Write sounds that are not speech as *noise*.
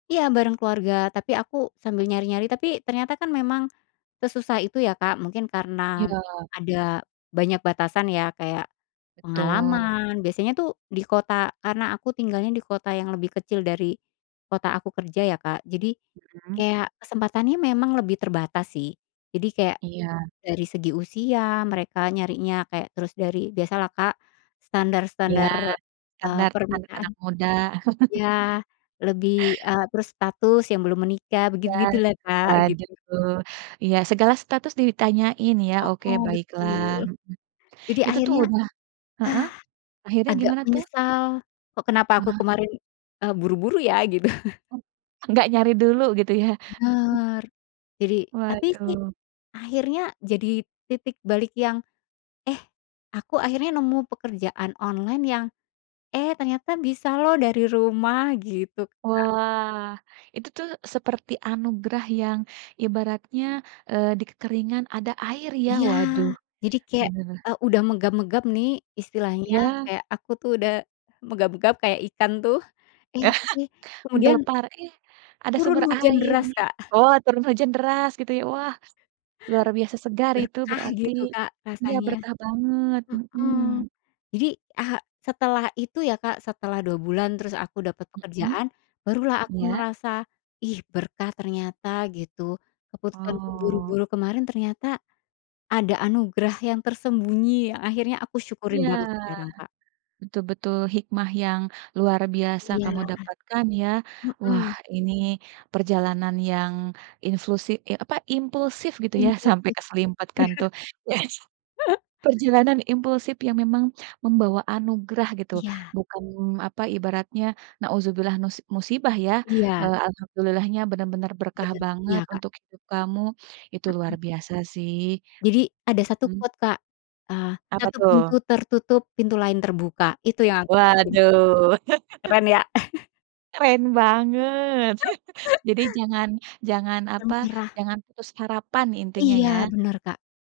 Iya, bareng keluarga, tapi aku sambil nyari-nyari, tapi ternyata kan memang sesusah itu ya, Kak. Mungkin karena Iya. ada banyak batasan ya, kayak Betul. pengalaman, biasanya tuh di kota karena aku tinggalnya di kota yang lebih kecil dari kota aku kerja ya Kak, jadi Hmm. kayak kesempatannya memang lebih terbatas sih. Jadi kayak Iya. dari segi usia mereka nyarinya, kayak, terus dari biasalah Kak, Iya, standar-standar, eee standar permintaan, anak-anak muda. *chuckles* iya, lebih, eee, terus status yang belum menikah, Iya, begitu-begitulah Kak, gitu. waduh, iya, segala status ditanyain ya, oke Heeh, baiklah, betul, jadi hmm. Itu tuh akhirnya, udah heeh, *sighs* akhirnya agak gimana tuh? menyesal, kok kenapa aku Wah. kemarin, eee, buru-buru ya gitu. Oh, nggak nyari dulu gitu ya? Mmm. Bener, jadi, tapi sih, Waduh. akhirnya jadi titik balik yang, eh aku akhirnya nemu pekerjaan online yang, eh ternyata bisa loh dari rumah gitu Kak. Wah, itu tuh seperti anugerah yang ibaratnya, eee, di kekeringan ada air ya. Iya, Waduh, jadi kayak, bener. eee, udah megap-megap nih istilahnya, Iya. kayak aku tuh udah megap-megap kayak ikan tuh, eh tapi, *chuckles* kemudian Menggelepar, iya, ada turun sumber hujan air deras, nih. Kak. Oh turun hujan deras gitu ya, wah, luar biasa segar itu Berkah berarti, gitu Kak, iya, rasanya. berkah banget, Hmm. hmm. Jadi, eee, setelah itu ya Kak, setelah 2 bulan, terus aku dapat Hmm, pekerjaan, barulah aku iya. ngerasa, ih berkah ternyata, gitu. Keputusanku Oh. buru-buru kemarin ternyata ada anugerah yang tersembunyi, akhirnya aku syukurin Iya, banget sekarang Kak. betul betul, hikmah yang luar biasa kamu Iya. dapatkan ya. Wah, Hmm. ini perjalanan yang inslusi eh apa, impulsif gitu ya, sampai Impulsif, keserimpet kan iya. tuh, yes. *chuckles* Perjalanan impulsif yang memang membawa anugerah gitu, Iya. bukan apa Ibaratnya, naudzubillah nus musibah ya. Iya. Eee, alhamdulillahnya benar-benar berkah Bener, banget iya Kak. untuk hidup kamu, itu luar Hmm. biasa sih. Jadi ada satu Mmm. quote Kak, eee, Apa "satu pintu tuh? tertutup, pintu lain terbuka" Itu yang aku rasain Kak, Waduh. *chuckles* keren ya. *chuckles* Keren banget! *chuckles* Jadi *chuckles* jangan jangan, Tidak apa, menyerah. jangan putus harapan intinya Iya, ya. bener, Kak.